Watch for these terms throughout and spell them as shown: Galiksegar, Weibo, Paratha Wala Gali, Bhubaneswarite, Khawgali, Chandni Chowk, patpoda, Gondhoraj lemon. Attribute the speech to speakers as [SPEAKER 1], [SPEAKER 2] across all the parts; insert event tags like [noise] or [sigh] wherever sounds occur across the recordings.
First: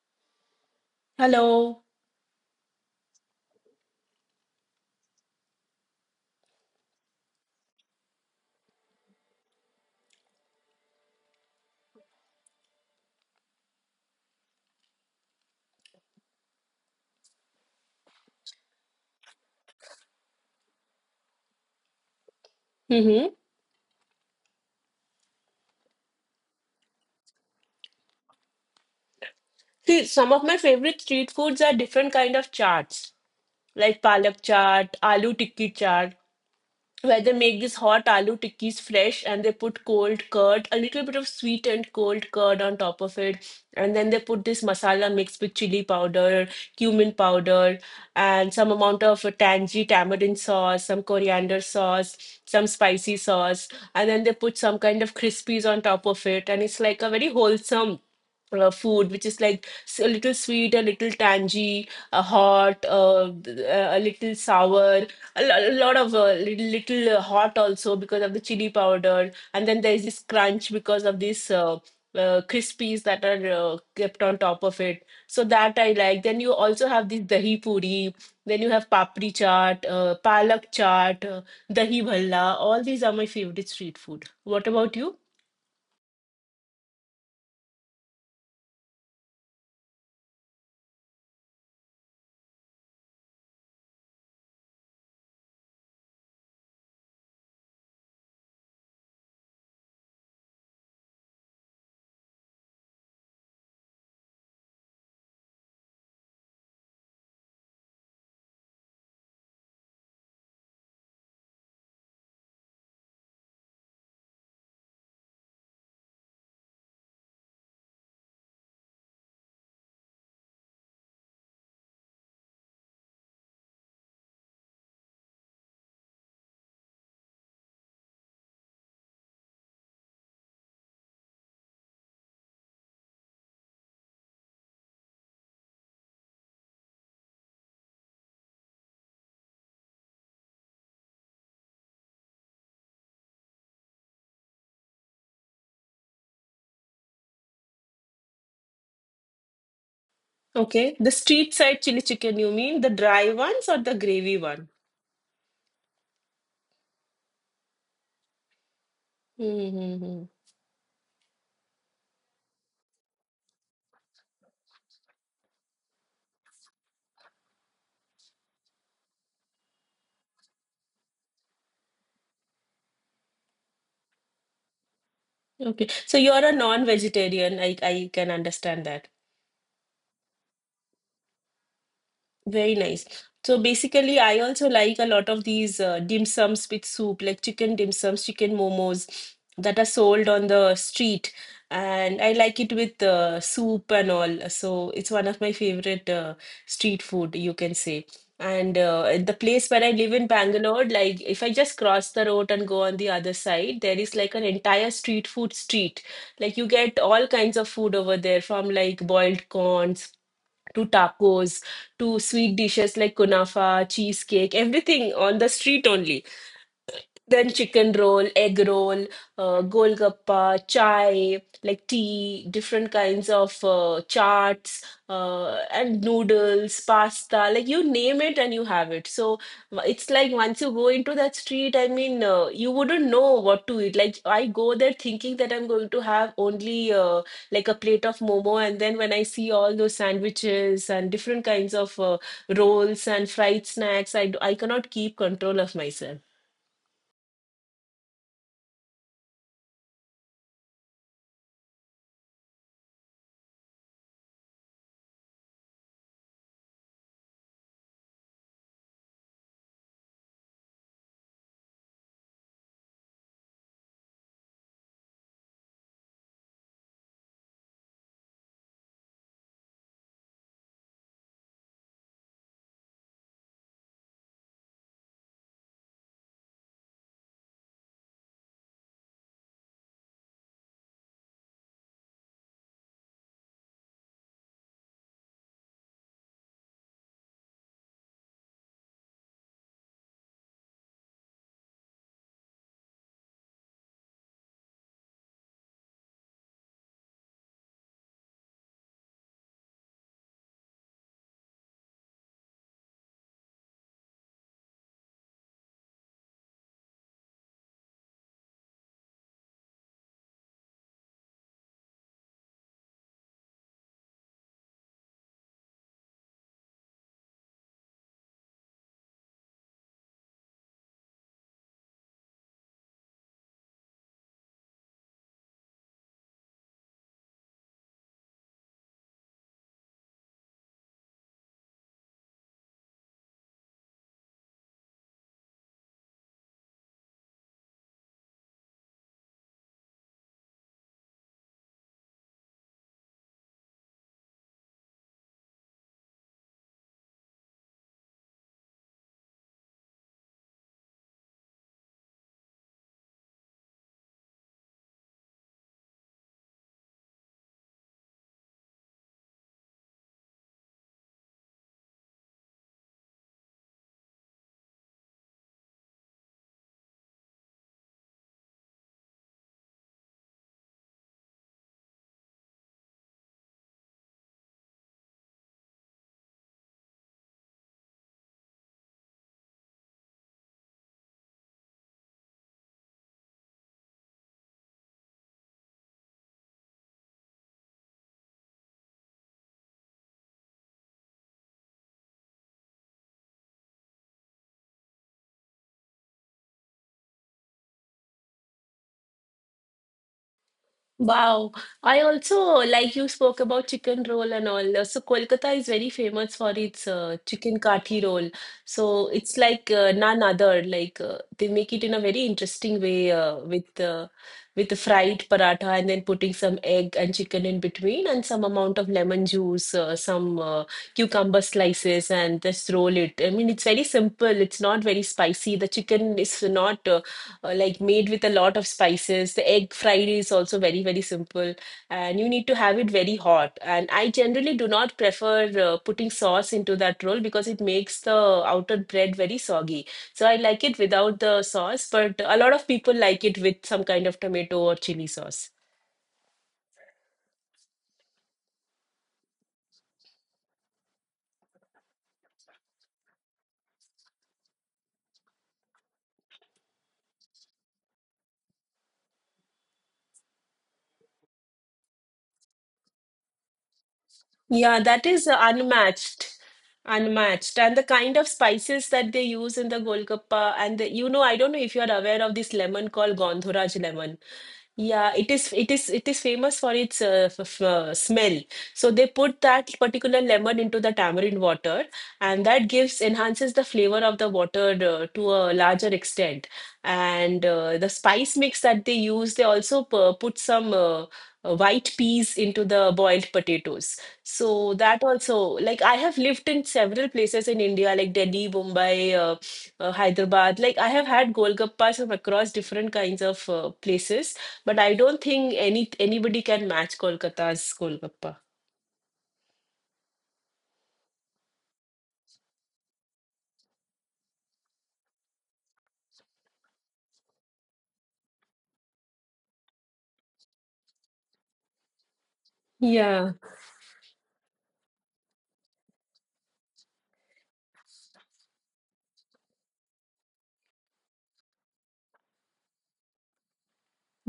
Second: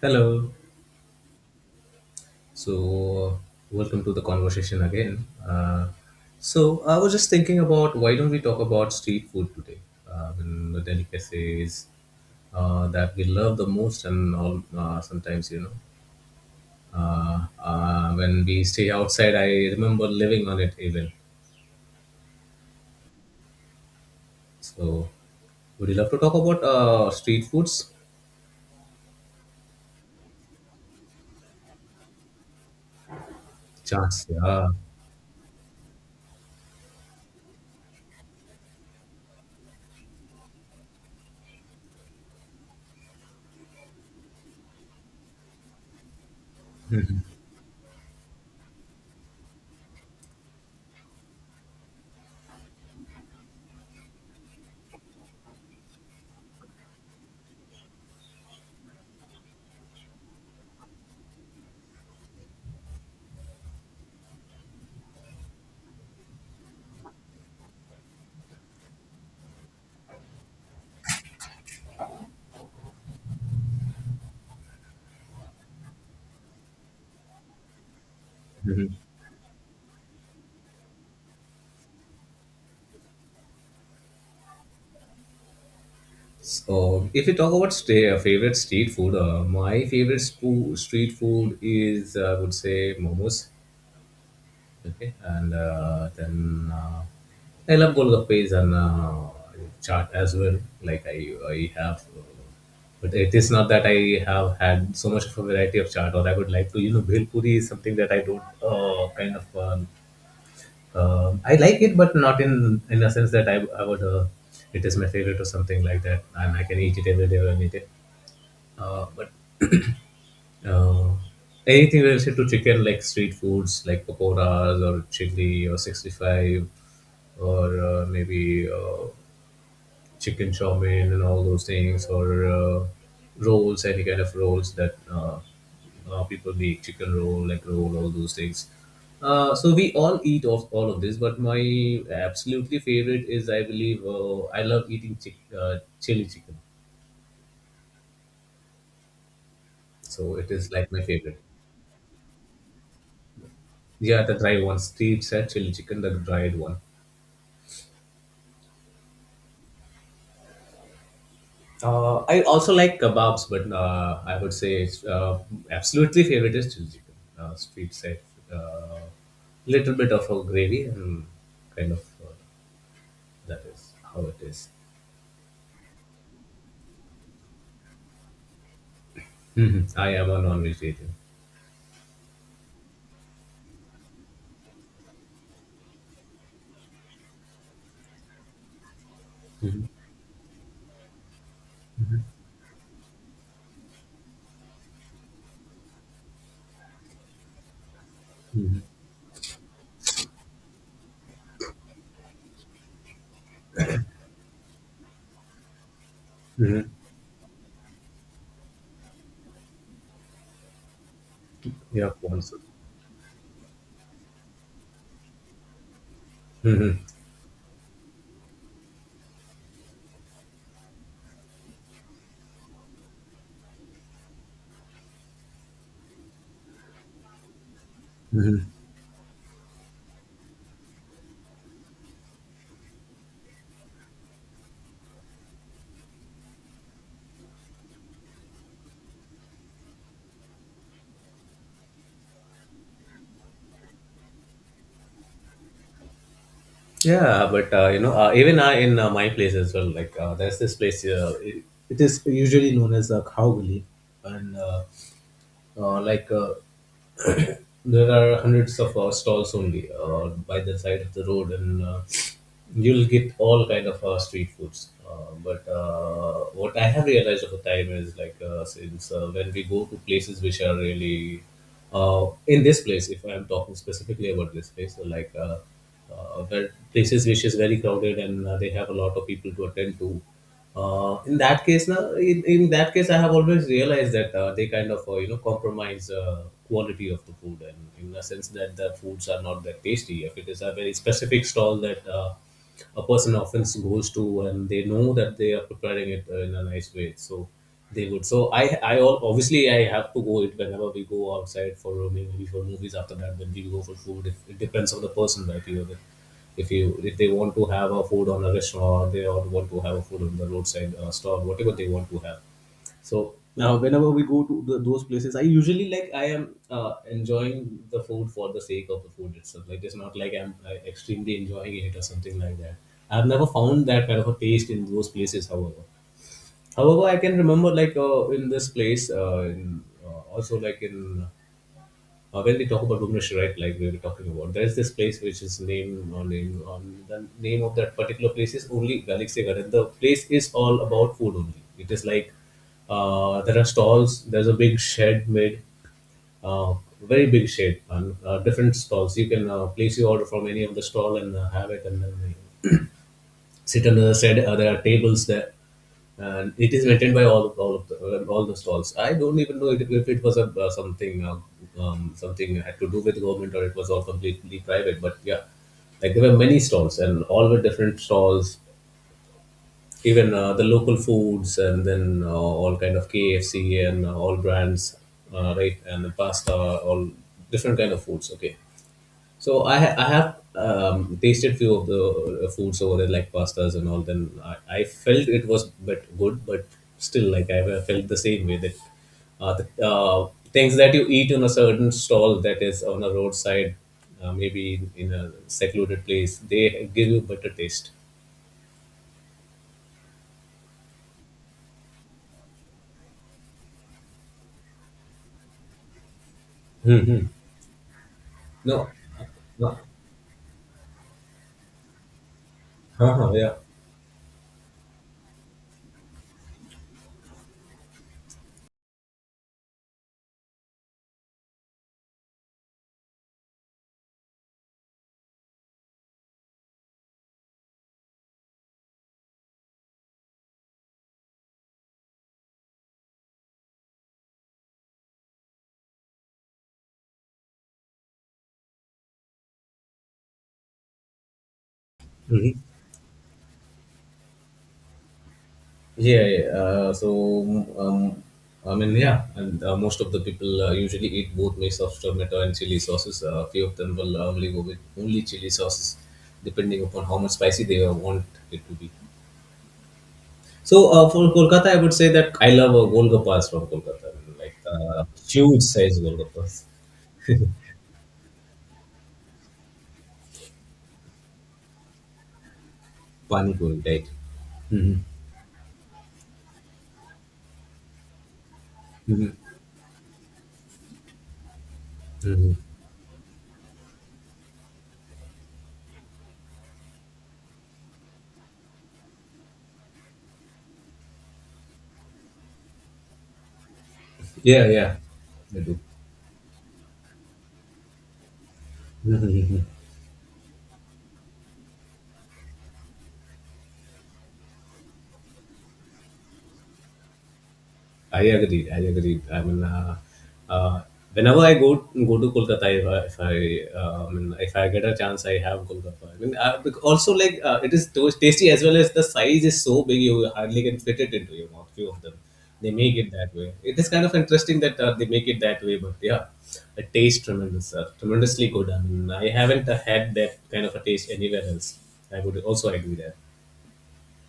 [SPEAKER 1] Hello.
[SPEAKER 2] Hello.
[SPEAKER 1] So, Welcome to the conversation again. I was just thinking about why don't we talk about street food today? And the delicacies that we love the most, and all, sometimes, when we stay outside, I remember living on it even.
[SPEAKER 2] Mm-hmm.
[SPEAKER 1] So, would you love to talk about street foods?
[SPEAKER 2] See, some of my favorite street foods are different kind of chaats, like
[SPEAKER 1] Chance,
[SPEAKER 2] palak
[SPEAKER 1] yeah.
[SPEAKER 2] chaat, aloo tikki chaat, where they make these hot aloo tikkis fresh and they put cold curd, a little bit of sweet and cold curd on top of it, and then they put this masala mixed with chili powder, cumin powder, and some amount of tangy tamarind sauce, some coriander sauce, some spicy sauce, and then they put some kind of crispies on top of it, and it's like a very wholesome food, which is like a little sweet, a little tangy, a hot, a little sour, a lot of little, little hot also because of the chili powder, and then there is this crunch because of this. Crispies that are kept on top of it, so that I like. Then you also have this dahi puri. Then you have
[SPEAKER 1] Mm-hmm.
[SPEAKER 2] papri chaat, palak chaat, dahi bhalla. All these are my favorite street food. What about you?
[SPEAKER 1] So, if you talk about stay, favorite street food, my favorite street food is, I would say, momos. Okay, and then I love golgappes and chaat as well. Like I have, but it is not that I have had so much of a variety of chaat, or I would like to, bhel puri is something that I don't kind of. I like it, but not in a sense that I would. It is my favorite or something like that, and I can eat it every day when I need it. But uh, anything related to chicken, like street foods, like pakoras or chili or 65, or maybe chicken chow mein and all those things, or rolls, any kind of rolls that people make, chicken roll, like roll, all those things. So we all eat of all of this, but my absolutely favorite is, I believe, I love eating chili chicken. So it is like
[SPEAKER 2] Okay,
[SPEAKER 1] my
[SPEAKER 2] the
[SPEAKER 1] favorite.
[SPEAKER 2] street side chili chicken, you mean the dry ones or the
[SPEAKER 1] Yeah, the
[SPEAKER 2] gravy
[SPEAKER 1] dry
[SPEAKER 2] one?
[SPEAKER 1] one. Street side chili chicken, the dried one.
[SPEAKER 2] Mm-hmm.
[SPEAKER 1] I also like kebabs, but I would say it's, absolutely favorite is chili chicken. Street side, uh, little bit of a gravy and kind of that is how it is.
[SPEAKER 2] Okay, so you're a non-vegetarian. I can understand that.
[SPEAKER 1] Mhm. I am a non-vegetarian.
[SPEAKER 2] Very nice. So basically, I also like a lot of these dim sums with soup, like chicken dim sums, chicken momos that are sold on the street. And I like it with soup and all. So it's one of my favorite street food, you can say. And at the place where I live in Bangalore, like if I just cross the road and go on the other side, there is like an entire street food street. Like you get all kinds of food over there, from like boiled corn to tacos
[SPEAKER 1] Yeah,
[SPEAKER 2] to
[SPEAKER 1] once.
[SPEAKER 2] sweet dishes like kunafa cheesecake, everything on the street only. Then chicken roll, egg roll, golgappa, chai, like tea, different kinds of charts, and noodles, pasta, like you name it and you have it. So it's like once you go into that street, I mean, you wouldn't know what to eat. Like I go there thinking that I'm going to have only like a plate of momo, and then when I see all those sandwiches and different kinds of rolls and fried snacks, I cannot keep control of myself.
[SPEAKER 1] Yeah, but even I in my place as well. Like there's this place. It is usually known as Khawgali, and Uh, like uh, [coughs] [clears throat] there are hundreds of stalls only by the side of the road, and you'll get all kind of street foods. But what I have realized over time is like since when we go to places which are really in this place, if I'm talking specifically about this place, so like where places which is very crowded and they have a lot of people to attend to in that case now in that case I have always realized that they kind of compromise quality of the food and in a sense that the foods are not that tasty if it is a very specific stall that a person often goes to and they know that they are preparing it in a nice way. So they would, obviously I have to go it whenever we go outside for maybe for movies, after that when we go for food, it depends on the person, right, if you if they want to have a food on a restaurant, they all want to have a food on the roadside stall, whatever they want to have. So now whenever we go to those places, I usually like I am enjoying the food for the sake of the food itself. Like it's not like I'm extremely enjoying it or something like that. I've never found that kind of a taste in those places. However, I can remember, like in this place, also like in when we talk about Bhubaneswarite, like we were talking about, there is this place which is named or name on the name of that particular place is only Galiksegar, and the place is all about food only. It is like there are stalls. There's a big shed made, uh, very big shed, and different stalls. You can place your order from any of the stall and have it, and then sit on the other side. There are tables there, and it is maintained by all of all the stalls. I don't even know it, if it was a something something had to do with government or it was all completely private. But yeah, like there were many stalls and all were different stalls. Even the local foods and then all kind of KFC and all brands, right? And the pasta, all different kind of foods. Okay, so I have tasted few of the foods over there like pastas and all. Then I felt it was but good, but still like I have felt the same way that the things that you eat in a certain stall that is on a roadside, maybe in a secluded place, they give you better taste.
[SPEAKER 2] Wow. I also like you spoke about chicken roll and all. So Kolkata is very famous for its
[SPEAKER 1] Hmm.
[SPEAKER 2] chicken kathi roll.
[SPEAKER 1] No,
[SPEAKER 2] So it's like
[SPEAKER 1] no. [laughs]
[SPEAKER 2] none other. Like they make it in a very interesting way
[SPEAKER 1] Uh-huh, yeah.
[SPEAKER 2] with the fried paratha and then putting some egg and chicken in between and some amount of lemon juice, some cucumber slices, and just roll it. I mean, it's very simple. It's not very spicy. The chicken is not. Like made with a lot of spices. The egg fried is also very, very simple, and you need to have it very hot. And I generally do not prefer putting sauce into that roll because it makes the outer bread very soggy. So I like it without the sauce, but a
[SPEAKER 1] Hmm.
[SPEAKER 2] lot of people like it with some kind of tomato or chili sauce.
[SPEAKER 1] Yeah, yeah. I mean, yeah, and most of the people usually eat both mix of tomato and chili sauces. A few of them will only go with only chili sauces, depending upon how much spicy they want it to be. So, for Kolkata, I would say that I love golgappas from Kolkata, like
[SPEAKER 2] Yeah, that is
[SPEAKER 1] huge size
[SPEAKER 2] unmatched.
[SPEAKER 1] golgappas,
[SPEAKER 2] Unmatched, and the kind of spices that they use in the Golgappa, and the, you know, I don't know if you are aware of this lemon called
[SPEAKER 1] pani puri,
[SPEAKER 2] Gondhoraj
[SPEAKER 1] right?
[SPEAKER 2] lemon.
[SPEAKER 1] Mm-hmm.
[SPEAKER 2] Yeah, it is famous for its smell. So they
[SPEAKER 1] Mm-hmm.
[SPEAKER 2] put that particular lemon into the tamarind water, and
[SPEAKER 1] Mm-hmm.
[SPEAKER 2] that gives enhances the flavor of the water to a larger extent. And the spice mix that they use, they also put some white peas into the boiled potatoes.
[SPEAKER 1] Yeah,
[SPEAKER 2] So
[SPEAKER 1] yeah,
[SPEAKER 2] that also,
[SPEAKER 1] I do.
[SPEAKER 2] like I have lived in several places in India, like Delhi, Mumbai, Hyderabad. Like I have had golgappas from across different kinds of places. But I don't think anybody can match Kolkata's
[SPEAKER 1] I
[SPEAKER 2] Golgappa.
[SPEAKER 1] agree. I agree. I mean, uh, whenever I go to Kolkata, if I, I mean, if I get a chance, I have Kolkata. I mean, also like it is tasty as well as the size is so big you hardly can fit it into your mouth. Few of them, they make it
[SPEAKER 2] Yeah.
[SPEAKER 1] that way. It is kind of interesting that they make it that way, but yeah, it tastes tremendously good. I mean, I haven't had that kind of a taste anywhere else. I would also agree that.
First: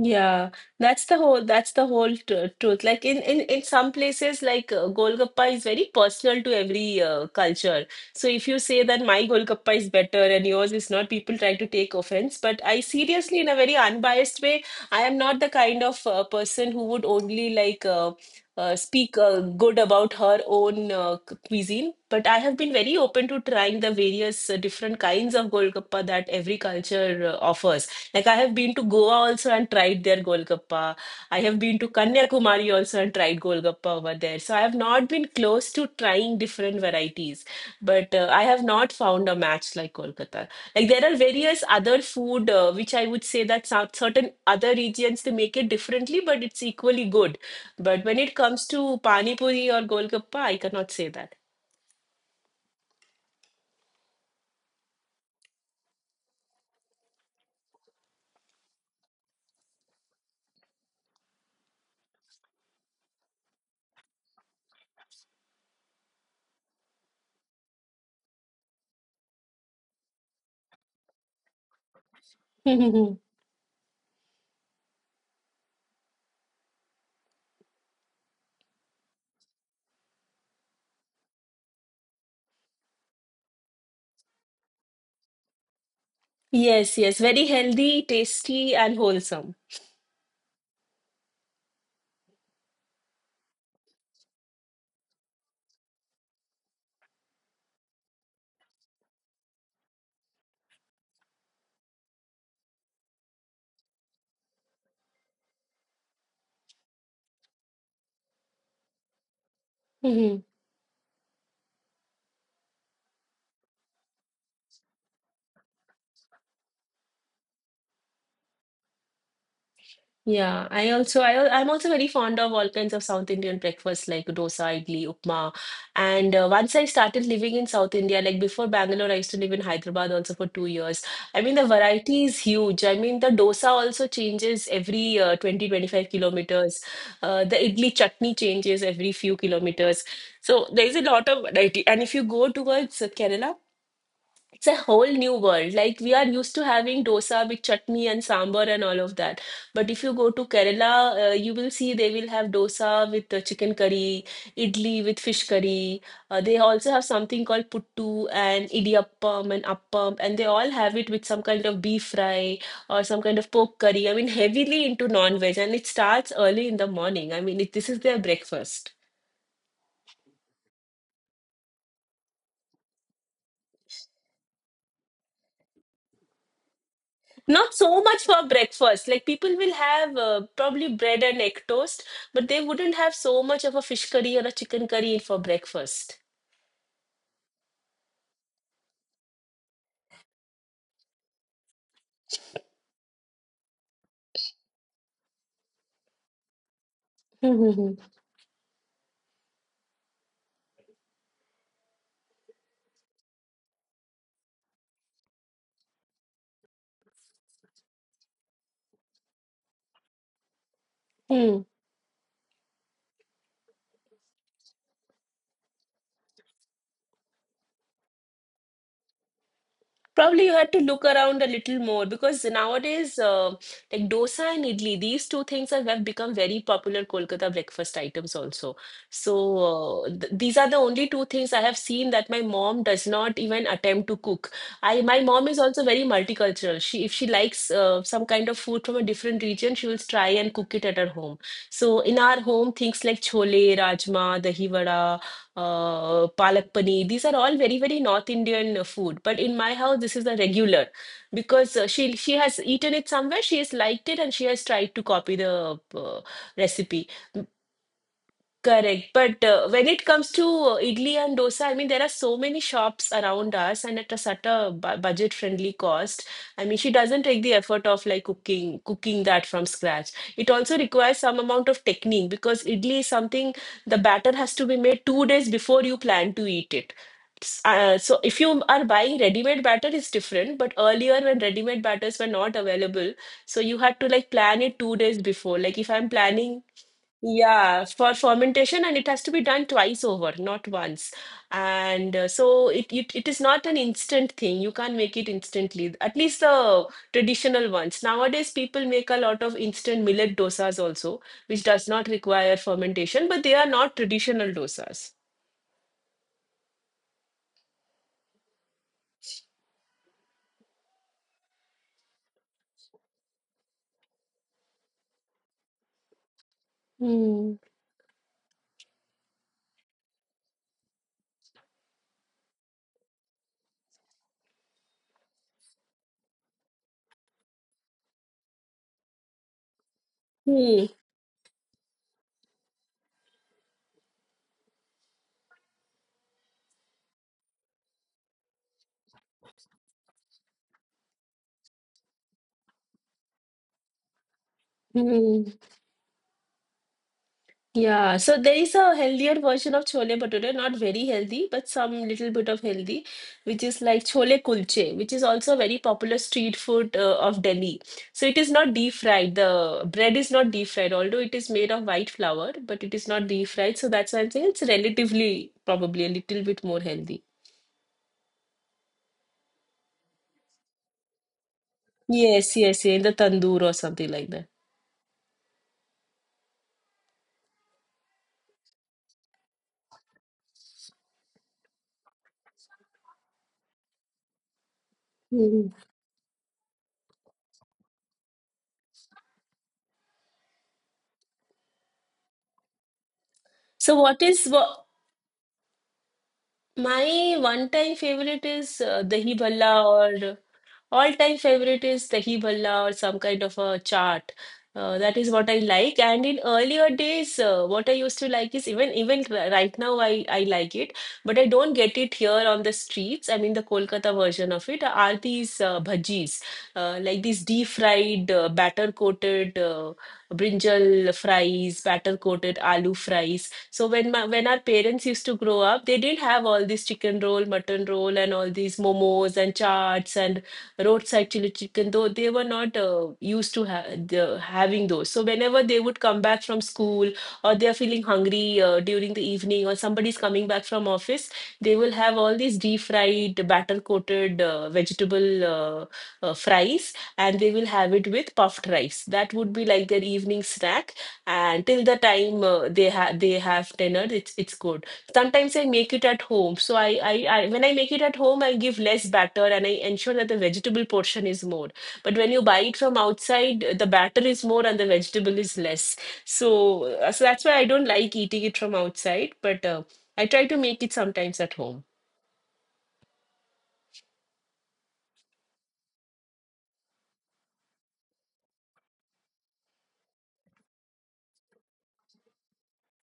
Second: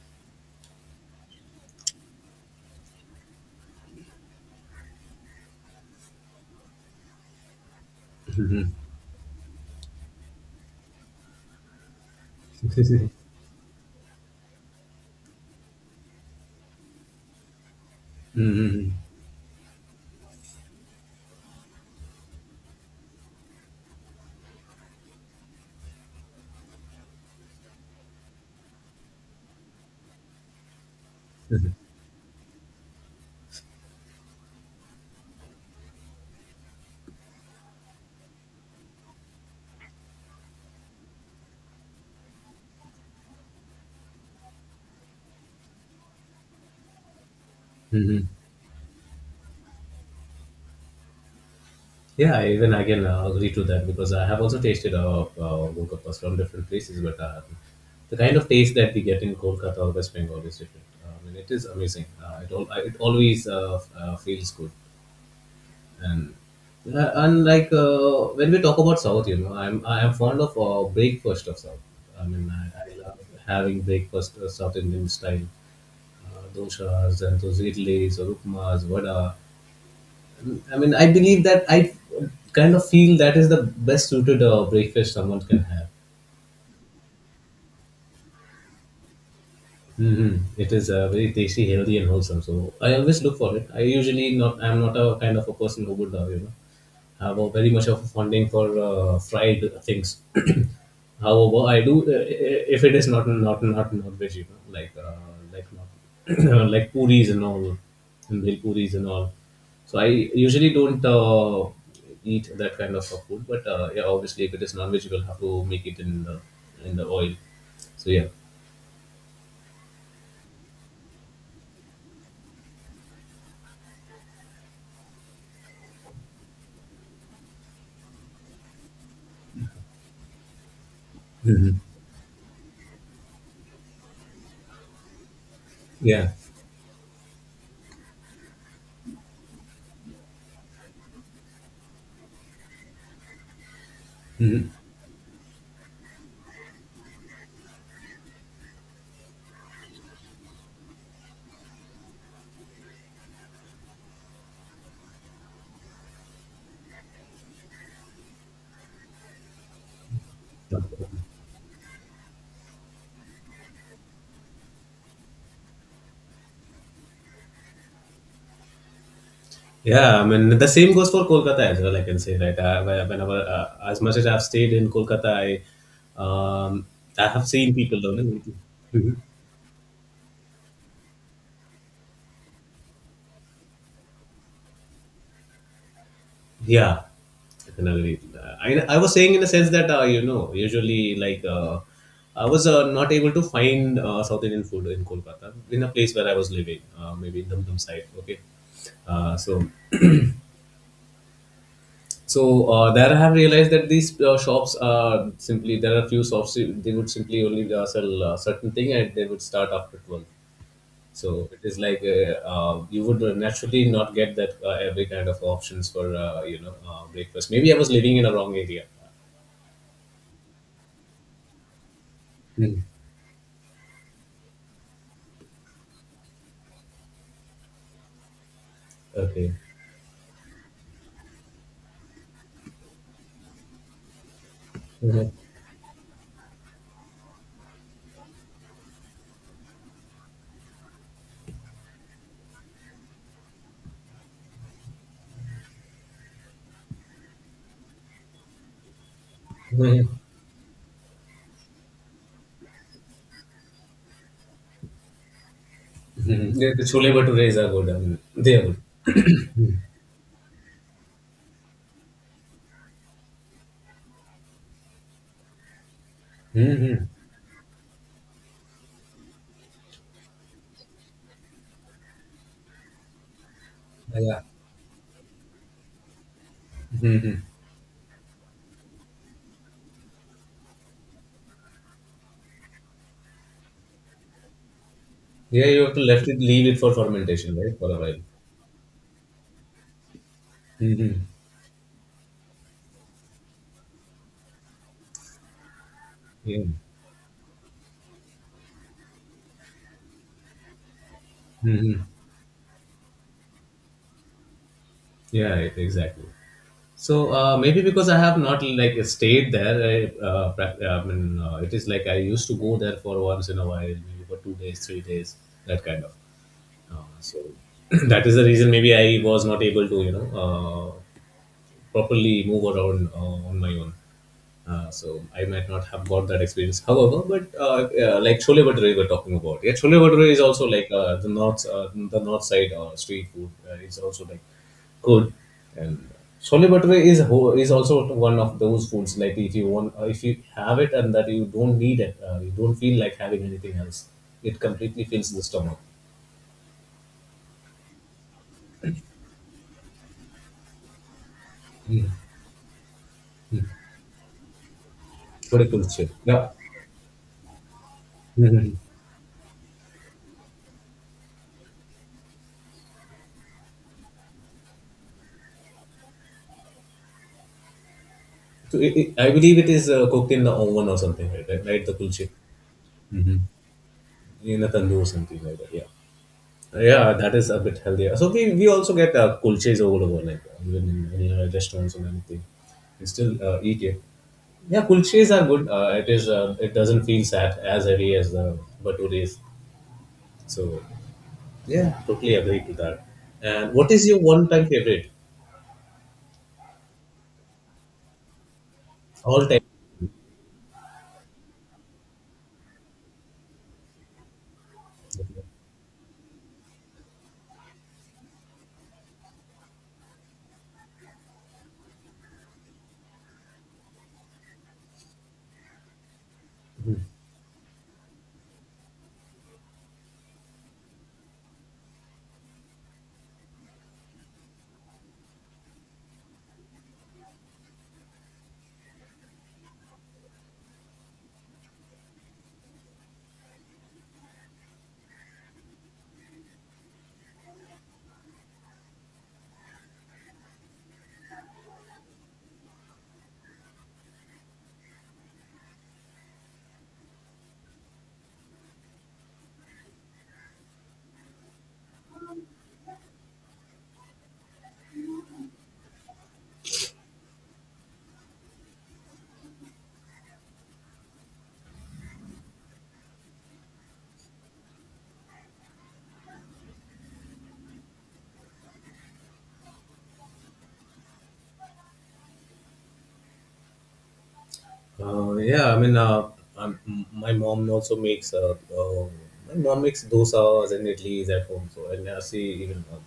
[SPEAKER 2] Yeah, that's the whole truth. Like in some places, like Golgappa is very personal to every culture. So if you say that my Golgappa is better and yours is not, people try to take offense. But I
[SPEAKER 1] [laughs]
[SPEAKER 2] seriously, in a very unbiased way, I am not the kind of person who would only like speak good about her own cuisine. But I have been very open to trying the various different kinds of Golgappa that every culture offers. Like I have been to Goa also and tried their Golgappa. I have
[SPEAKER 1] Mm-hmm.
[SPEAKER 2] been to Kanyakumari also and tried Golgappa over there. So I have not been close to trying different varieties, but I have not found a match like Kolkata. Like there are various other food which I would say that certain other regions they make it differently, but it's equally good. But when it comes to Pani Puri or Golgappa, I cannot say that.
[SPEAKER 1] Yeah, even I can agree to that because I have also tasted golgappas from different places, but the kind of taste that we get in Kolkata or West Bengal is different. I mean, it is amazing. It always feels good, and like when we talk about South, I am fond of breakfast of South. I mean, I love
[SPEAKER 2] [laughs]
[SPEAKER 1] having breakfast South Indian style, doshas and those idlis or upmas, vada. I mean, I believe that I kind of feel that is the best suited breakfast someone can have.
[SPEAKER 2] Yes, yes, very healthy, tasty, and wholesome.
[SPEAKER 1] Hmm. It is very tasty, healthy, and wholesome. So I always look for it. I usually not. I'm not a kind of a person who would, have a very much of a fonding for fried things. [clears throat] However, I do if it is not veg, like not [clears throat] like puris and all, and bhel puris and all. So I
[SPEAKER 2] [laughs]
[SPEAKER 1] usually don't eat that kind of a food. But yeah, obviously, if it is non-veg, you will have to make it in the oil. So yeah.
[SPEAKER 2] Yeah, I'm also very fond of all kinds of South Indian breakfast like dosa, idli, upma. And once I started living in South India, like before Bangalore, I used to live in Hyderabad also for 2 years. I mean, the
[SPEAKER 1] Hmm.
[SPEAKER 2] variety is huge. I mean, the dosa also changes every 20, twenty-five
[SPEAKER 1] Yeah.
[SPEAKER 2] kilometers. The idli chutney changes every few kilometers. So there is a lot of variety. And if you go towards Kerala, it's
[SPEAKER 1] Mhm.
[SPEAKER 2] a whole new world. Like we are used to having dosa with chutney and sambar and all of that. But if you go to Kerala, you will see they will have dosa with chicken curry, idli with fish curry. They also have something called puttu and idiyappam and appam, and they all have it with some kind of beef fry or some kind of pork curry. I mean, heavily into non-veg, and it starts early in the morning. I mean, this is their breakfast.
[SPEAKER 1] Yeah, I mean the same goes for Kolkata as well, I can say, right. Whenever as much as I've stayed in Kolkata, um, I have seen
[SPEAKER 2] Not
[SPEAKER 1] people.
[SPEAKER 2] so much for breakfast.
[SPEAKER 1] Mm.
[SPEAKER 2] Like people will have probably bread and egg toast, but they wouldn't have so much of a fish curry or a chicken curry for breakfast.
[SPEAKER 1] Yeah, definitely. I was saying in the sense that usually like I was not able to find South Indian food in Kolkata in a place where I was living, maybe in Dumdum side. Okay, uh, so there I have realized that these shops are simply there are few shops they would simply only sell certain thing and they would start after 12. So it is
[SPEAKER 2] [laughs]
[SPEAKER 1] like you would naturally not get that every kind of options for breakfast. Maybe I was living in a wrong area.
[SPEAKER 2] Probably you had to look around a little more because
[SPEAKER 1] Hmm.
[SPEAKER 2] nowadays, like dosa and idli, these two things have become very popular Kolkata breakfast items also. So,
[SPEAKER 1] Okay.
[SPEAKER 2] th these are the only two things I have seen that my mom does not even attempt to cook. I, my mom is also very multicultural. She, if she likes some kind of food from a different region, she will try and cook it at her home. So, in our home, things like chole, rajma, dahi vada, palak paneer. These are all very, very North Indian food. But in my house,
[SPEAKER 1] Mm-hmm.
[SPEAKER 2] this is a regular because she has eaten it somewhere, she has liked it, and she has tried to copy the
[SPEAKER 1] Yeah, the
[SPEAKER 2] recipe.
[SPEAKER 1] chole bhatures are good. I mean, they are good.
[SPEAKER 2] Correct. But when it comes to idli and dosa, I mean, there are so many shops around us and at a such a bu budget-friendly cost. I mean, she
[SPEAKER 1] Mm-hmm.
[SPEAKER 2] doesn't take the effort of like cooking that from scratch. It also requires some amount of technique because idli is something the batter
[SPEAKER 1] Yeah.
[SPEAKER 2] has to be made 2 days before you plan to eat it.
[SPEAKER 1] Hmm.
[SPEAKER 2] So if you are buying ready-made batter, it's different. But earlier, when ready-made batters were not available, so you had to like plan it 2 days before.
[SPEAKER 1] Yeah, you
[SPEAKER 2] Like
[SPEAKER 1] have
[SPEAKER 2] if
[SPEAKER 1] to
[SPEAKER 2] I'm planning
[SPEAKER 1] leave it for fermentation, right,
[SPEAKER 2] yeah,
[SPEAKER 1] for a
[SPEAKER 2] for
[SPEAKER 1] while.
[SPEAKER 2] fermentation, and it has to be done twice over, not once.
[SPEAKER 1] Mm-hmm.
[SPEAKER 2] And so it is not an instant thing. You can't make it instantly, at least
[SPEAKER 1] Yeah.
[SPEAKER 2] the traditional ones. Nowadays, people make a lot of instant millet dosas also, which does
[SPEAKER 1] Mm-hmm.
[SPEAKER 2] not require fermentation, but they are not traditional dosas.
[SPEAKER 1] Yeah, exactly. So maybe because I have not like stayed there, I mean, it is like I used to go there for once in a while, maybe for 2 days, 3 days, that kind of. So
[SPEAKER 2] Hmm.
[SPEAKER 1] [clears throat] that is the reason maybe I was not able to, properly move around on my own. So I might not have got that experience. However, but like Chole Bhature we're talking about. Yeah, Chole Bhature is also like
[SPEAKER 2] Hmm.
[SPEAKER 1] the north side street food is also like good. And Chole Bhature is is also one of those foods like if you want if you have it and that you don't need it, you don't feel like having anything else. It completely fills the
[SPEAKER 2] Hmm.
[SPEAKER 1] stomach.
[SPEAKER 2] Yeah, so there is a healthier version of chole bhature, not very healthy, but some little bit of healthy, which is like chole kulche, which is also a
[SPEAKER 1] What a
[SPEAKER 2] very
[SPEAKER 1] culture.
[SPEAKER 2] popular
[SPEAKER 1] Yeah.
[SPEAKER 2] street food of Delhi. So it is not
[SPEAKER 1] Mhm.
[SPEAKER 2] deep fried. The bread is not deep fried, although it is made of white flour, but it is not deep fried. So that's why I'm saying it's relatively probably a little bit more healthy.
[SPEAKER 1] So it, I believe it is cooked in the oven or something like that, right? The kulche.
[SPEAKER 2] Yes, yes, yeah, in the
[SPEAKER 1] Mm-hmm.
[SPEAKER 2] tandoor or something like that.
[SPEAKER 1] In a tandoor or something like that. Yeah. Yeah, that is a bit healthier. So we also get kulches all over, like even in any restaurants or anything. We still eat it. Yeah, kulches are good.
[SPEAKER 2] Hmm.
[SPEAKER 1] It is. It doesn't feel sad as heavy as the bhatures. So yeah, totally agree to that. And what
[SPEAKER 2] So
[SPEAKER 1] is your
[SPEAKER 2] what is
[SPEAKER 1] one-time
[SPEAKER 2] what
[SPEAKER 1] favorite?
[SPEAKER 2] my one time favorite is dahi
[SPEAKER 1] All time.
[SPEAKER 2] bhalla or. All-time favorite is Tehi Bhalla or some kind of a chaat. That is what I like. And in earlier days, what I used to like is even right now I like it, but I don't get it here on the streets. I mean the Kolkata version of it are these bhajis, like these deep-fried, batter-coated brinjal fries, batter-coated aloo fries. So when my when our parents used to grow up, they didn't have all this chicken roll, mutton roll, and all these momos and chaats and roadside chili chicken, though they were not used to having those. So whenever they would come back from school or they are feeling hungry during the evening or somebody's coming back from office, they will have all these deep fried, batter coated vegetable fries, and they will have it with puffed rice. That would be like their evening snack. And till the time they have dinner, it's good. Sometimes I make it at home. So I when I make it at home, I give less batter and I ensure that the vegetable portion is more. But when you buy it from outside, the batter is more and the vegetable is less. So so that's why I don't like eating it from outside. But I try to make it sometimes at home.
[SPEAKER 1] Uh, yeah, I mean, uh, my mom also makes my mom makes dosas and idlis at home. So and I see even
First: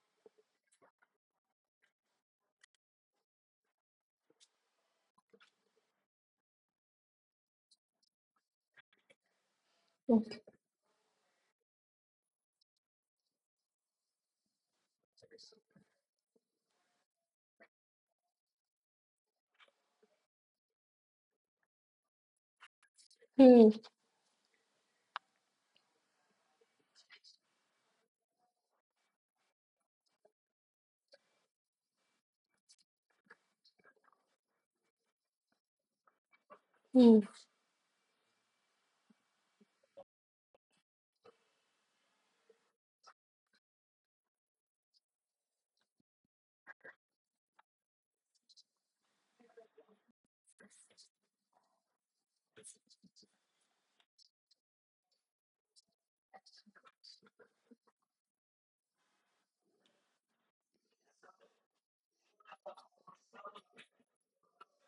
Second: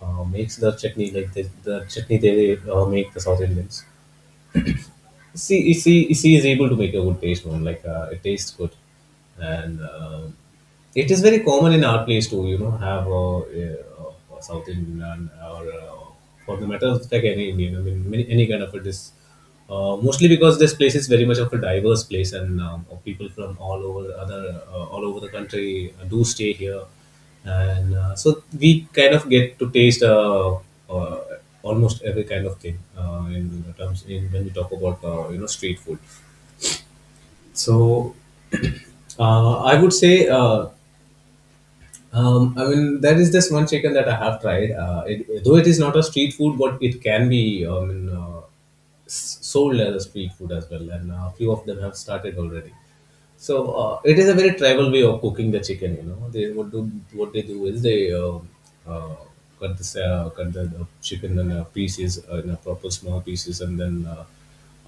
[SPEAKER 1] makes the chutney like the chutney they make the South Indians. See is able to make a good taste one. Like it tastes good, and
[SPEAKER 2] Okay.
[SPEAKER 1] it is very common in our place to, you know, have a South Indian or for the matter of like any Indian. I mean, any kind of a dish. Mostly because this place is very much of a diverse place, and people from
[SPEAKER 2] Hmm,
[SPEAKER 1] all over other all over the country do stay here, and so we kind of get to taste uh, almost every kind of thing in the terms in when we talk about, you know, street food.
[SPEAKER 2] hmm,
[SPEAKER 1] So [clears throat] I would say. I mean, there is this one chicken that I have tried. It, though it is not a street food, but it can be. I mean, sold as a street food as well. And a few of them have started already. So it is a very tribal way of cooking the chicken. You know, they what do what they do is they uh, cut the chicken in pieces, in a proper small pieces, and then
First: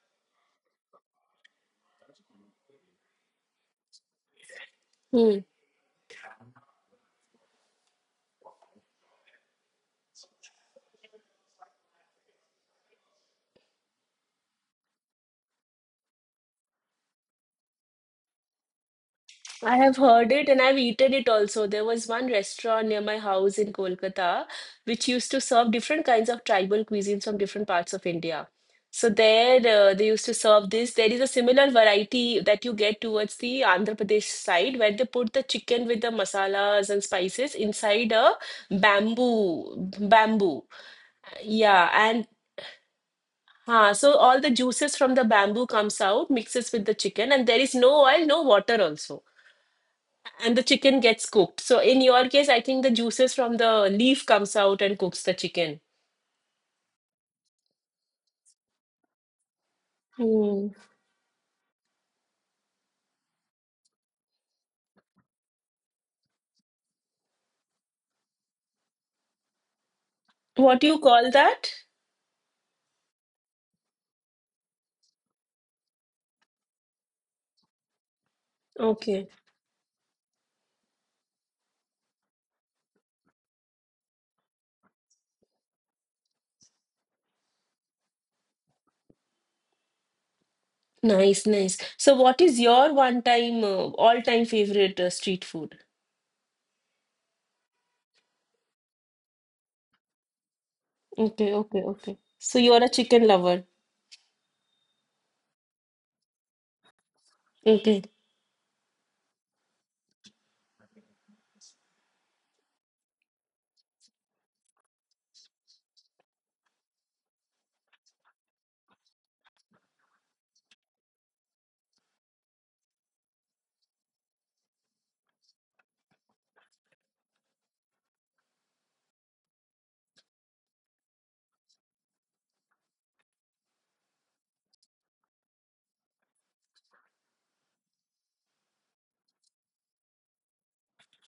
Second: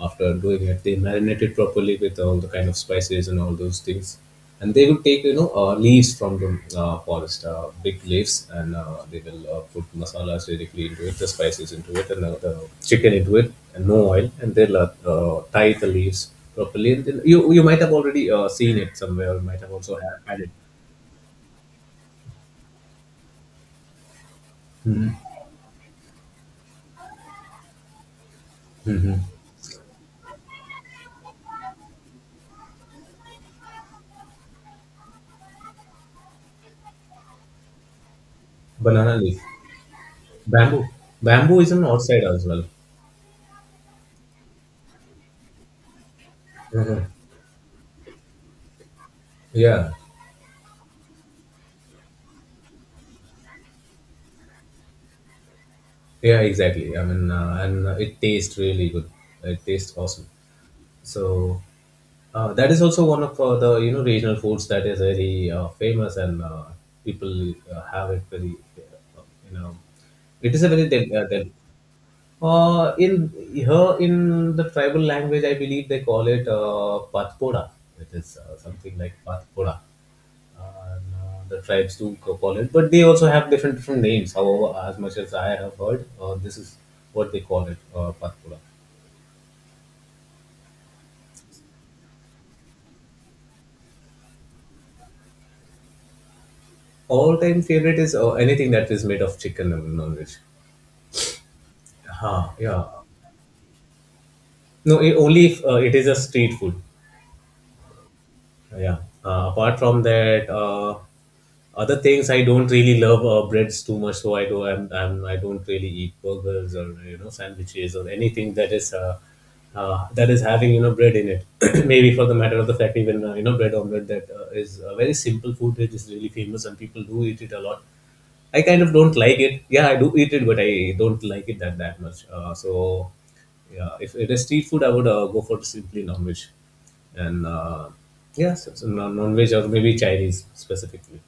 [SPEAKER 1] after doing it, they marinate it properly with all the kind of spices and all those things, and they will take, you
[SPEAKER 2] hmm.
[SPEAKER 1] know, leaves from the forest, big leaves, and they will put masalas directly into it, the spices into it, and the chicken into it, and no oil, and they'll tie the leaves properly. And then you might have already seen it somewhere, you might have
[SPEAKER 2] I
[SPEAKER 1] also
[SPEAKER 2] have heard
[SPEAKER 1] had
[SPEAKER 2] it
[SPEAKER 1] it.
[SPEAKER 2] and I've eaten it also. There was one restaurant near my house in Kolkata which
[SPEAKER 1] Hmm.
[SPEAKER 2] used to serve different kinds of tribal cuisines from different parts of India. So
[SPEAKER 1] Hmm.
[SPEAKER 2] there they used to serve this. There is a similar variety that you get towards the Andhra Pradesh side where they put the chicken with the masalas and spices inside a
[SPEAKER 1] Banana leaf,
[SPEAKER 2] bamboo.
[SPEAKER 1] bamboo, bamboo is an
[SPEAKER 2] Yeah,
[SPEAKER 1] outside
[SPEAKER 2] and
[SPEAKER 1] as well.
[SPEAKER 2] huh, so all the juices from the bamboo comes out, mixes with the chicken, and there is no oil, no water also,
[SPEAKER 1] Yeah,
[SPEAKER 2] and the chicken gets cooked. So in your case, I think the juices from the leaf comes out and cooks the chicken.
[SPEAKER 1] yeah, exactly. I mean, and it tastes really good. It tastes awesome.
[SPEAKER 2] Hmm.
[SPEAKER 1] So that is also one of the, you know, regional foods that is very famous and people have it very uh, you know, it is a
[SPEAKER 2] What do
[SPEAKER 1] very
[SPEAKER 2] you call that?
[SPEAKER 1] in here in the tribal language I believe they call it patpoda. It is something like
[SPEAKER 2] Okay.
[SPEAKER 1] patpoda. Uh, the tribes do call it, but they also have different different names. However, as much as I have heard, this is what they call it, patpoda.
[SPEAKER 2] Nice, nice. So what is your one time, all time favorite street food?
[SPEAKER 1] All time favorite is anything that is made of chicken and non-veg.
[SPEAKER 2] Okay, okay, okay.
[SPEAKER 1] Huh.
[SPEAKER 2] So you're
[SPEAKER 1] Yeah.
[SPEAKER 2] a chicken lover.
[SPEAKER 1] No, I only if it is a street food.
[SPEAKER 2] Okay.
[SPEAKER 1] Yeah. Apart from that, other things I don't really love breads too much, so I do. I don't really eat burgers or, you know, sandwiches or anything that is having, you know, bread in it. [coughs] [clears throat] Maybe for the matter of the fact, even, you know, bread omelette that is a very simple food that is really famous and people do eat it a lot. I kind of don't like it. Yeah, I do eat it, but I don't like it that much. Yeah, if it is street food, I would go for simply non-veg, and yeah, non-veg or maybe Chinese specifically.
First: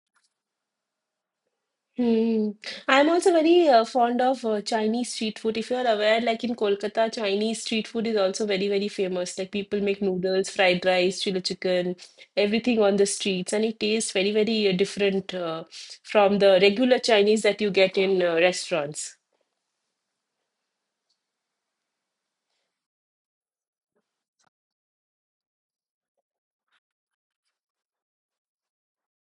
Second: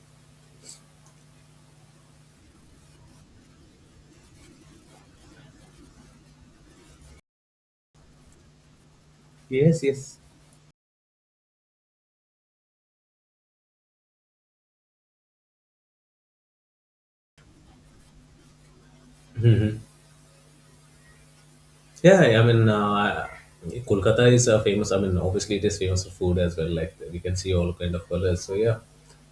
[SPEAKER 2] Hmm. I'm also very fond of Chinese street food. If you're aware, like in Kolkata, Chinese street food is also very, very famous. Like people
[SPEAKER 1] Yes,
[SPEAKER 2] make
[SPEAKER 1] yes.
[SPEAKER 2] noodles, fried rice, chili chicken, everything on the streets, and it tastes very, very different from the regular Chinese that you get in restaurants.
[SPEAKER 1] [laughs] Yeah, I mean, Kolkata is famous. I mean, obviously it is famous for food as well. Like we can see all kind of colors. So yeah,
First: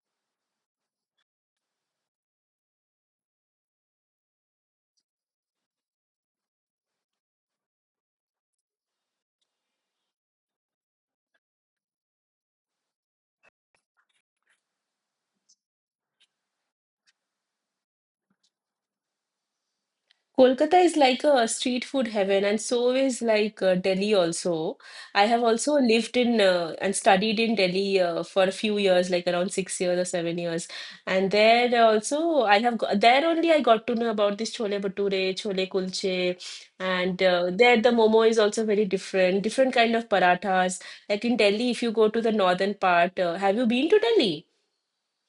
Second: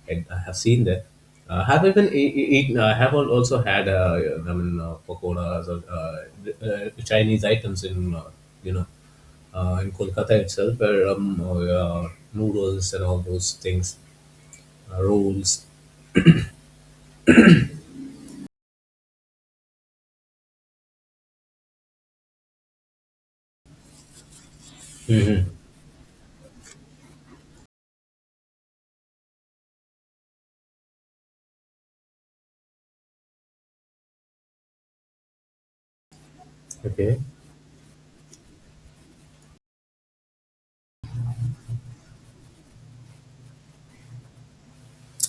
[SPEAKER 1] I have seen that. Have even eaten. I have also had. I mean, pakoras or Chinese items in, you know, in Kolkata itself, where noodles and all those things, rolls.
[SPEAKER 2] Kolkata is like a street food heaven, and so is like Delhi also. I have
[SPEAKER 1] Hmm.
[SPEAKER 2] also lived in and studied in Delhi for a few years, like around 6 years or 7 years. And there also, there only I got to know about this chole bhature, chole kulche,
[SPEAKER 1] Okay.
[SPEAKER 2] and there the momo is also very different, different kind of parathas. Like in Delhi, if you go to the northern part, have you been to Delhi?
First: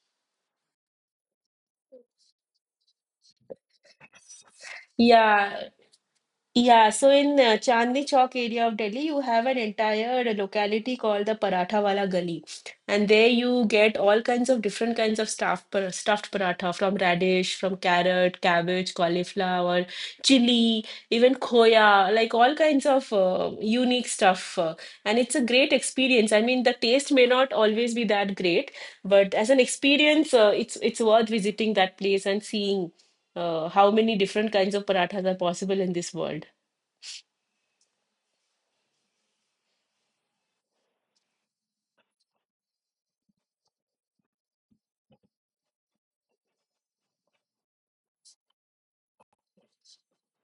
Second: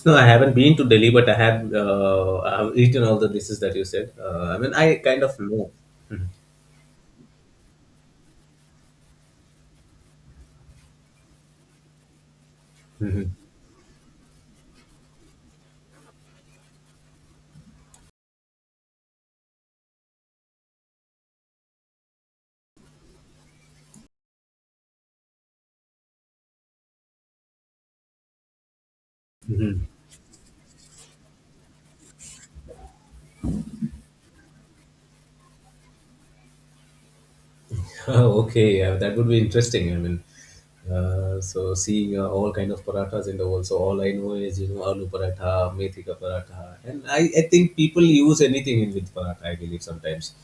[SPEAKER 1] No, I haven't been to Delhi, but I have eaten all the dishes that you said. I mean, I kind of
[SPEAKER 2] Yeah.
[SPEAKER 1] know. Mhm.
[SPEAKER 2] Yeah, so in Chandni Chowk area of Delhi, you have an entire locality called the Paratha Wala Gali, and there
[SPEAKER 1] Mhm.
[SPEAKER 2] you get all kinds of different kinds of stuffed paratha from radish, from carrot, cabbage, cauliflower, chili, even khoya, like all kinds of unique stuff. And it's a great experience. I mean, the taste may not always be that great, but as an
[SPEAKER 1] Mhm.
[SPEAKER 2] experience, it's worth visiting that place and seeing how many different kinds of parathas are possible in this world.
[SPEAKER 1] [laughs] Okay, yeah, that would be interesting. I mean, so seeing all kind of parathas in the world. So all I know is, you know, aloo paratha, methi ka paratha, and I think people use anything in with paratha. I believe sometimes.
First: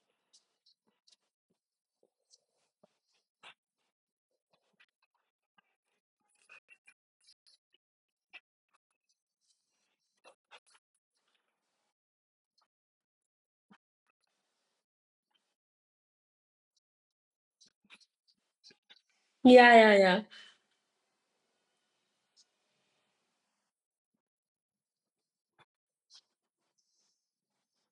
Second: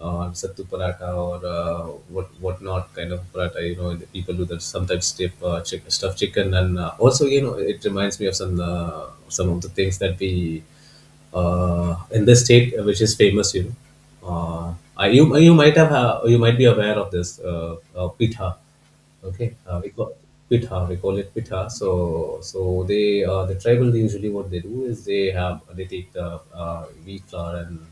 [SPEAKER 1] Or sattu paratha or what not kind of paratha, you know, the people do that sometimes stuff stuffed chicken. And also, you know, it reminds me of some of the things that we in the state which is famous, you know. You, you might have you might be aware of this pitha. Okay,
[SPEAKER 2] Yeah,
[SPEAKER 1] we
[SPEAKER 2] yeah,
[SPEAKER 1] call
[SPEAKER 2] yeah.
[SPEAKER 1] pitha. We call it pitha. So so they the tribal they usually what they do is they take the wheat flour and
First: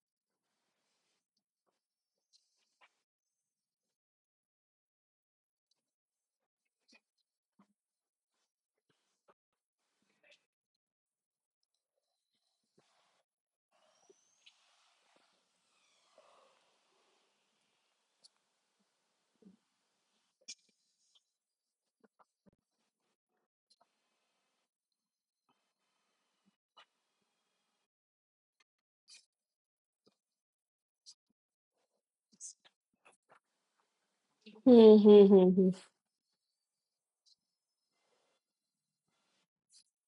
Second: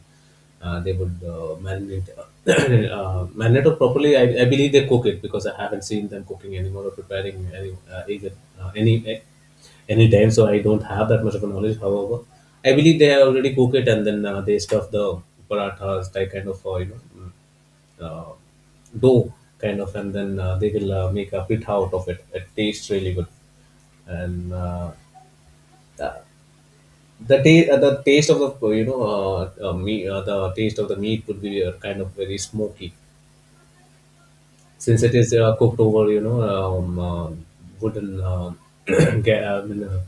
[SPEAKER 1] they would marinate [clears throat] [coughs] marinate it properly. I believe they cook it because I haven't seen them cooking anymore or preparing any either uh, any eh, any time. So I don't have that much of a knowledge. However, I believe they already cook it and then they stuff the parathas, like kind of, you know, uh, dough kind of, and then they will make a pita out of it. It tastes really good, and uh, the taste of the, you know, meat the taste of the meat would be kind of very smoky
[SPEAKER 2] Hmm,
[SPEAKER 1] since it
[SPEAKER 2] hmm,
[SPEAKER 1] is
[SPEAKER 2] hmm, hmm.
[SPEAKER 1] cooked over, you know, wooden [clears throat] I mean, uh,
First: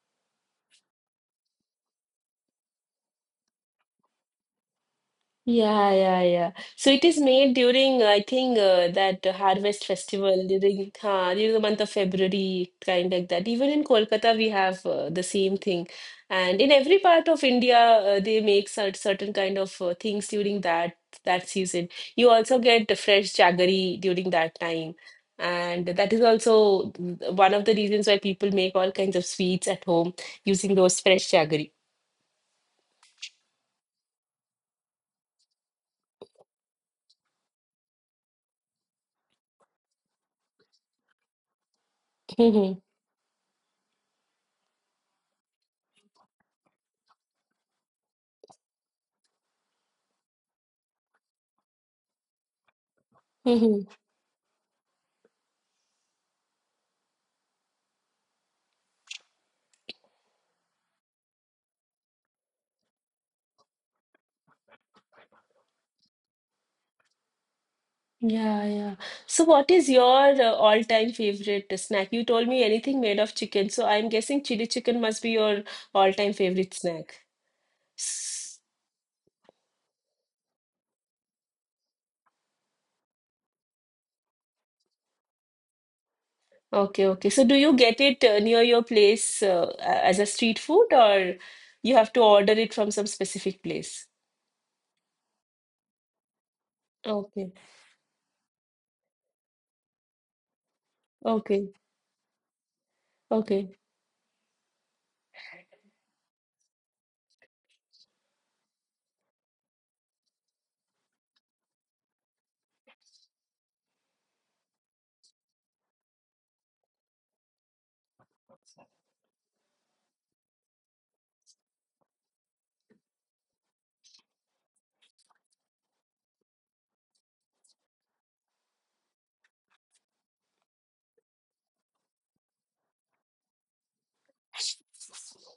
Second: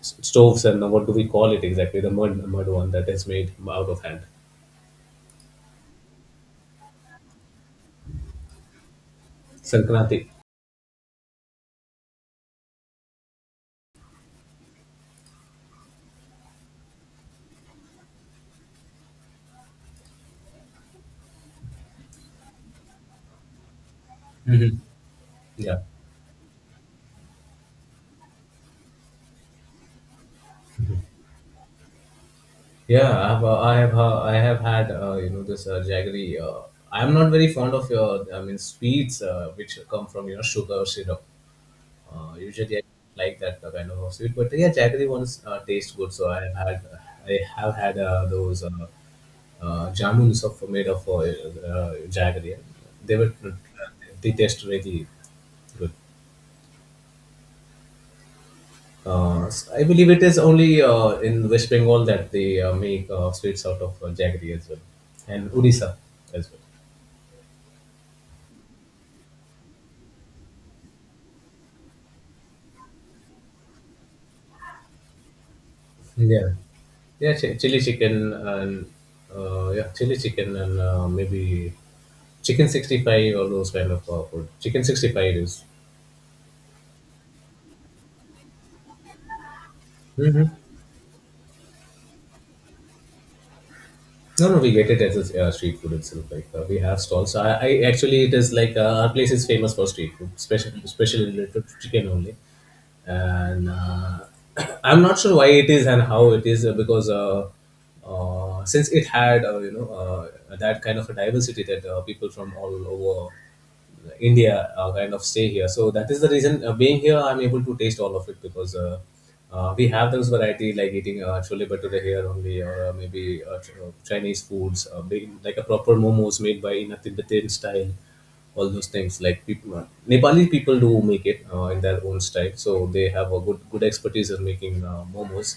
[SPEAKER 1] s- stoves. And what do we call it exactly, the mud one that is made out of hand.
[SPEAKER 2] Yeah, yeah, yeah. So it is made during, I think, that harvest
[SPEAKER 1] Sankranti.
[SPEAKER 2] festival during, huh, during the month of February, kind like that. Even in Kolkata, we have the same thing. And in every part of India, they make certain kind of things during that season. You also get the fresh jaggery during that
[SPEAKER 1] Hmm.
[SPEAKER 2] time.
[SPEAKER 1] Yeah,
[SPEAKER 2] And that is also mm, one of the reasons why people make all kinds of sweets at home using those fresh jaggery.
[SPEAKER 1] yeah, I have I have had, you know, this jaggery I'm not very fond of your, I mean, sweets which come from, you know, sugar syrup. Usually, I like that kind of a sweet, but yeah, jaggery ones taste good. So I have had those jamuns of made of jaggery. They were
[SPEAKER 2] [laughs]
[SPEAKER 1] they taste really good. I believe it is only in West Bengal that they make sweets out of jaggery as well, and Odisha as well.
[SPEAKER 2] Yeah, yeah. So, what is your all-time favorite snack? You told me anything made of chicken, so I'm guessing chili chicken must be your all-time
[SPEAKER 1] Yeah.
[SPEAKER 2] favorite snack.
[SPEAKER 1] Yeah, chili chicken
[SPEAKER 2] S-
[SPEAKER 1] and, yeah, chili chicken and, maybe chicken 65 or those kind of, food. Chicken 65 is
[SPEAKER 2] okay, okay. So, do you get it near your place as a
[SPEAKER 1] mhm.
[SPEAKER 2] street food, or you have to order it from some specific place?
[SPEAKER 1] No, no, we get it as a, street food itself. Like, we have stalls.
[SPEAKER 2] Okay,
[SPEAKER 1] I actually, it is like, our place is famous for street food, especially related
[SPEAKER 2] okay,
[SPEAKER 1] to chicken only. And,
[SPEAKER 2] okay.
[SPEAKER 1] [clears throat] I'm not sure why it is and how it is because, since it had, you know, that kind of a diversity that people from all over India kind of stay here. So that is the reason being here, I'm able to taste all of it because we have those variety like eating chole bhature here only, or maybe Chinese foods, big, like a proper momos made by in a Tibetan style. All those things like Nepali people do make it in their own style, so they have a good expertise in making momos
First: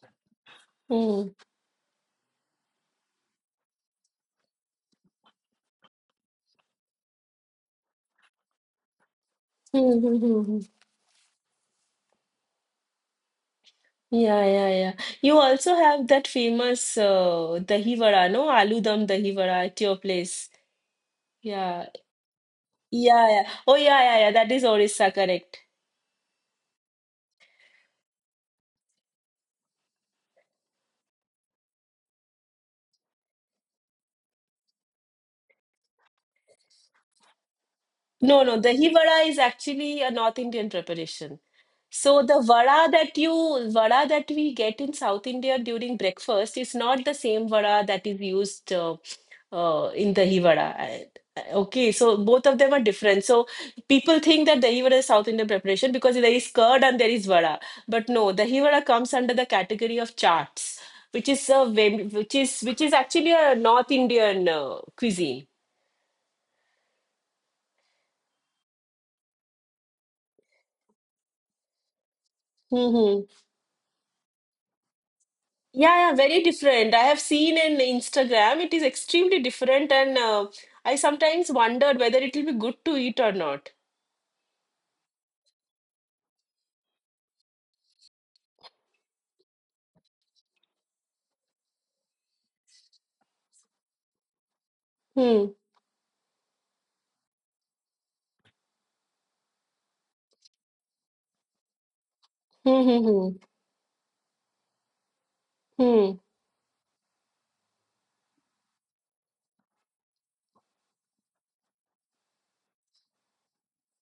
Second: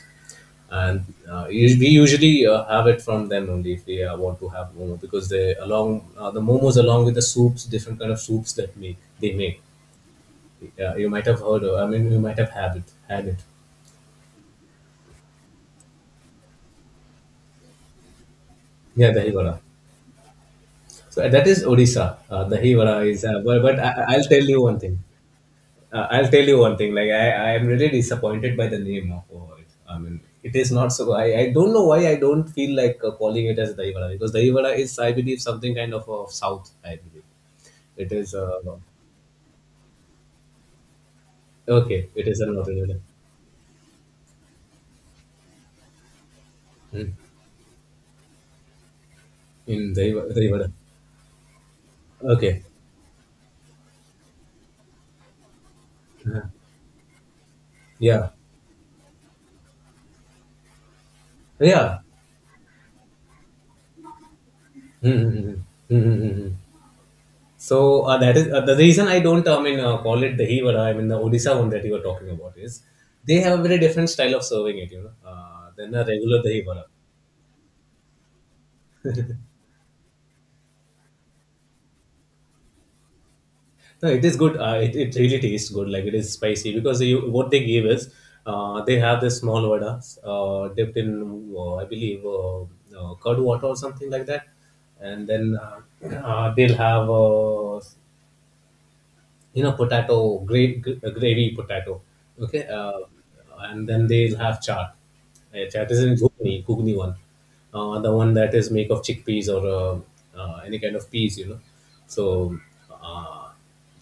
[SPEAKER 1] and
[SPEAKER 2] Hmm. [laughs]
[SPEAKER 1] we usually have it from them only if they want to have momo because the momos along with the soups, different kind of soups that make they make.
[SPEAKER 2] Hmm, hmm, hmm, hmm.
[SPEAKER 1] Yeah, you might have heard of, I mean you might have had it.
[SPEAKER 2] Yeah, yeah, yeah. You also have that famous dahi vada, no? Aloo dum
[SPEAKER 1] Yeah, dahi
[SPEAKER 2] dahi
[SPEAKER 1] vada.
[SPEAKER 2] vada at your place.
[SPEAKER 1] So that is
[SPEAKER 2] Yeah.
[SPEAKER 1] Odisha. Dahi vada is
[SPEAKER 2] Yeah, yeah. Oh,
[SPEAKER 1] but
[SPEAKER 2] yeah, yeah,
[SPEAKER 1] I'll
[SPEAKER 2] yeah.
[SPEAKER 1] tell
[SPEAKER 2] That
[SPEAKER 1] you
[SPEAKER 2] is
[SPEAKER 1] one thing.
[SPEAKER 2] Orissa, correct.
[SPEAKER 1] I'll tell you one thing, like I am really disappointed by the name of it, I mean it is not so I don't know why I don't feel like calling it as dahi vada, because dahi vada is I believe something kind of south I believe. It is
[SPEAKER 2] No, no. The dahi vada is actually a North Indian preparation.
[SPEAKER 1] okay.
[SPEAKER 2] So
[SPEAKER 1] It is
[SPEAKER 2] the
[SPEAKER 1] not
[SPEAKER 2] vada
[SPEAKER 1] in
[SPEAKER 2] that you vada that we get in South India during breakfast is not the
[SPEAKER 1] mm,
[SPEAKER 2] same vada that is used
[SPEAKER 1] in
[SPEAKER 2] in dahi
[SPEAKER 1] Devada.
[SPEAKER 2] vada. I- okay, so both of
[SPEAKER 1] Okay.
[SPEAKER 2] them are different. So people think that dahi vada is South Indian preparation because there
[SPEAKER 1] Uh,
[SPEAKER 2] is curd and there is vada, but no,
[SPEAKER 1] yeah.
[SPEAKER 2] dahi vada comes under the category of chaats, which is
[SPEAKER 1] Yeah.
[SPEAKER 2] which is actually a North Indian cuisine.
[SPEAKER 1] Mm-hmm. Mm-hmm. So that is the reason I don't, I mean, call it dahi vada. I mean, the Odisha one that you were talking about is
[SPEAKER 2] Mm-hmm.
[SPEAKER 1] they have a very different style of serving it. You know, than a
[SPEAKER 2] Yeah, yeah,
[SPEAKER 1] regular
[SPEAKER 2] very
[SPEAKER 1] dahi vada.
[SPEAKER 2] different. I have seen in Instagram, it is extremely different, and I sometimes wondered whether it will be good to eat or not.
[SPEAKER 1] No, it is good. It really tastes good. Like it is spicy because you, what they give is they have this small vada dipped in, I believe, curd water or something like that. And
[SPEAKER 2] Hmm.
[SPEAKER 1] then they'll have you know potato great gravy potato, okay.
[SPEAKER 2] Hmm.
[SPEAKER 1] And then they'll have chaat.
[SPEAKER 2] Hmm.
[SPEAKER 1] Chaat is in
[SPEAKER 2] Hmm.
[SPEAKER 1] ghugni one, the one that is make of chickpeas or any kind of peas, you know. So uh,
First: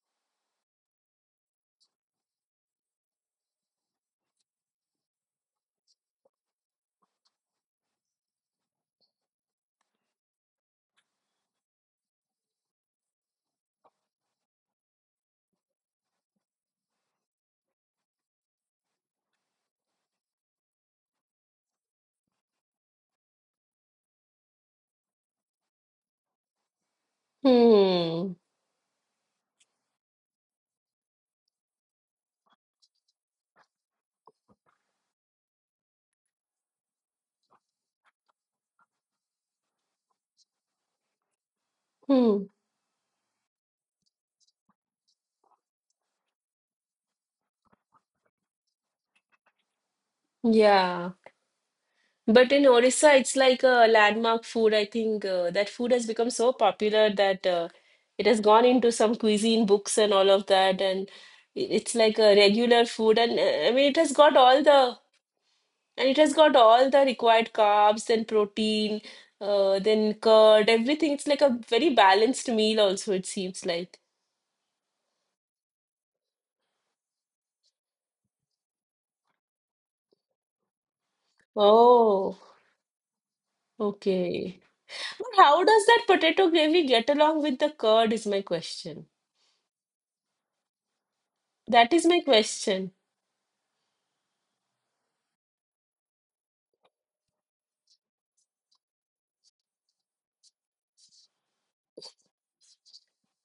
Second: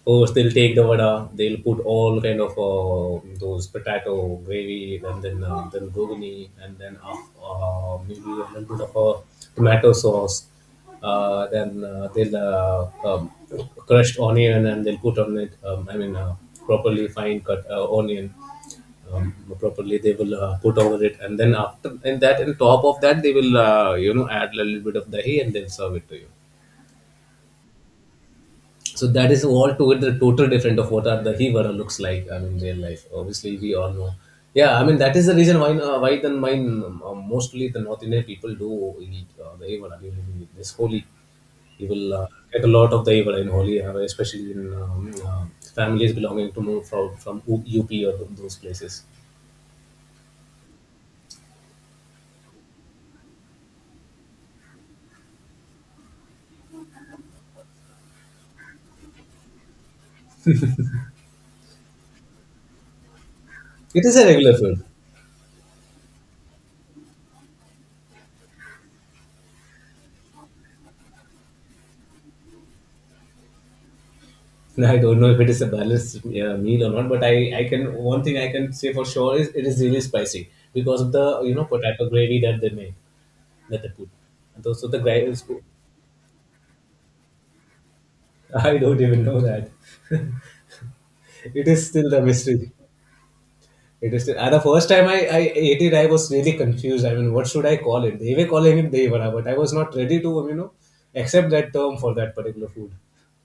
[SPEAKER 1] first they'll take the vada, they'll put all kind of those potato gravy, and then ghugni, and then maybe a little bit of tomato sauce, then they'll crushed onion, and they'll put on it, I mean properly fine cut onion, um, properly they will put over it, and then after and that on top of that they will you know add a little bit of dahi, and they'll serve it to you.
[SPEAKER 2] Hmm.
[SPEAKER 1] So that is all to it. The total different of what are the hivara looks like, I mean real life obviously we all know. Yeah, I mean that is the reason why then mine mostly the North Indian people do eat the hivara during this Holy. You will
[SPEAKER 2] Hmm.
[SPEAKER 1] get a lot of the hivara in Holy, especially in uh, families belonging to more up or those places.
[SPEAKER 2] Yeah. But in Orissa, it's like a landmark food. I think that food has become so popular that it has gone into some cuisine books and all of that, and it's like a regular food. And I mean, it
[SPEAKER 1] It
[SPEAKER 2] has
[SPEAKER 1] is a
[SPEAKER 2] got
[SPEAKER 1] regular
[SPEAKER 2] all
[SPEAKER 1] food.
[SPEAKER 2] the— and it has got all the required carbs and protein, then curd, everything. It's like a very balanced meal also, it seems like.
[SPEAKER 1] [laughs] I don't know if it is a balanced meal or not, but I can, one thing I can say for sure is it is really spicy because of the you know potato gravy
[SPEAKER 2] Oh,
[SPEAKER 1] that they make, that they put.
[SPEAKER 2] okay.
[SPEAKER 1] And also the gravy [laughs]
[SPEAKER 2] But
[SPEAKER 1] is,
[SPEAKER 2] how does that potato gravy get along with the curd is my
[SPEAKER 1] I don't
[SPEAKER 2] question.
[SPEAKER 1] even know that. [laughs] It is
[SPEAKER 2] That is
[SPEAKER 1] still the
[SPEAKER 2] my
[SPEAKER 1] mystery.
[SPEAKER 2] question.
[SPEAKER 1] It is still, and the first time I ate it, I was really confused. I mean, what should I call it? They were calling it devara, but I was not ready to you know accept that term for that particular food.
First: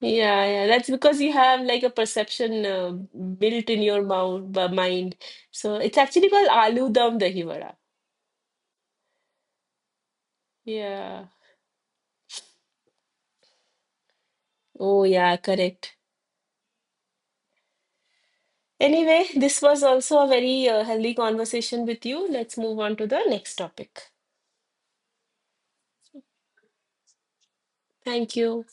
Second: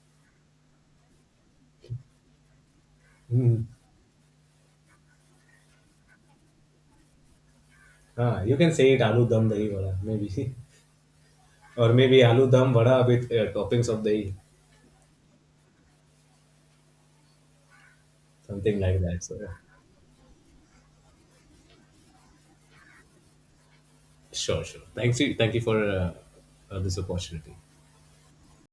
[SPEAKER 2] Yeah, yeah, that's because you have like a perception
[SPEAKER 1] Hmm.
[SPEAKER 2] built in your mind. So it's actually called aloo dum dahi vada.
[SPEAKER 1] Ah, you can say it aloo dum dahi vada maybe. [laughs]
[SPEAKER 2] Yeah.
[SPEAKER 1] Or maybe aloo dum vada with toppings of dahi,
[SPEAKER 2] Oh, yeah, correct.
[SPEAKER 1] something like that.
[SPEAKER 2] Anyway,
[SPEAKER 1] So, yeah.
[SPEAKER 2] this was also a very healthy conversation with you. Let's move on to the next topic.
[SPEAKER 1] Sure, sure. Thanks you. Thank you for this opportunity.
[SPEAKER 2] Thank you.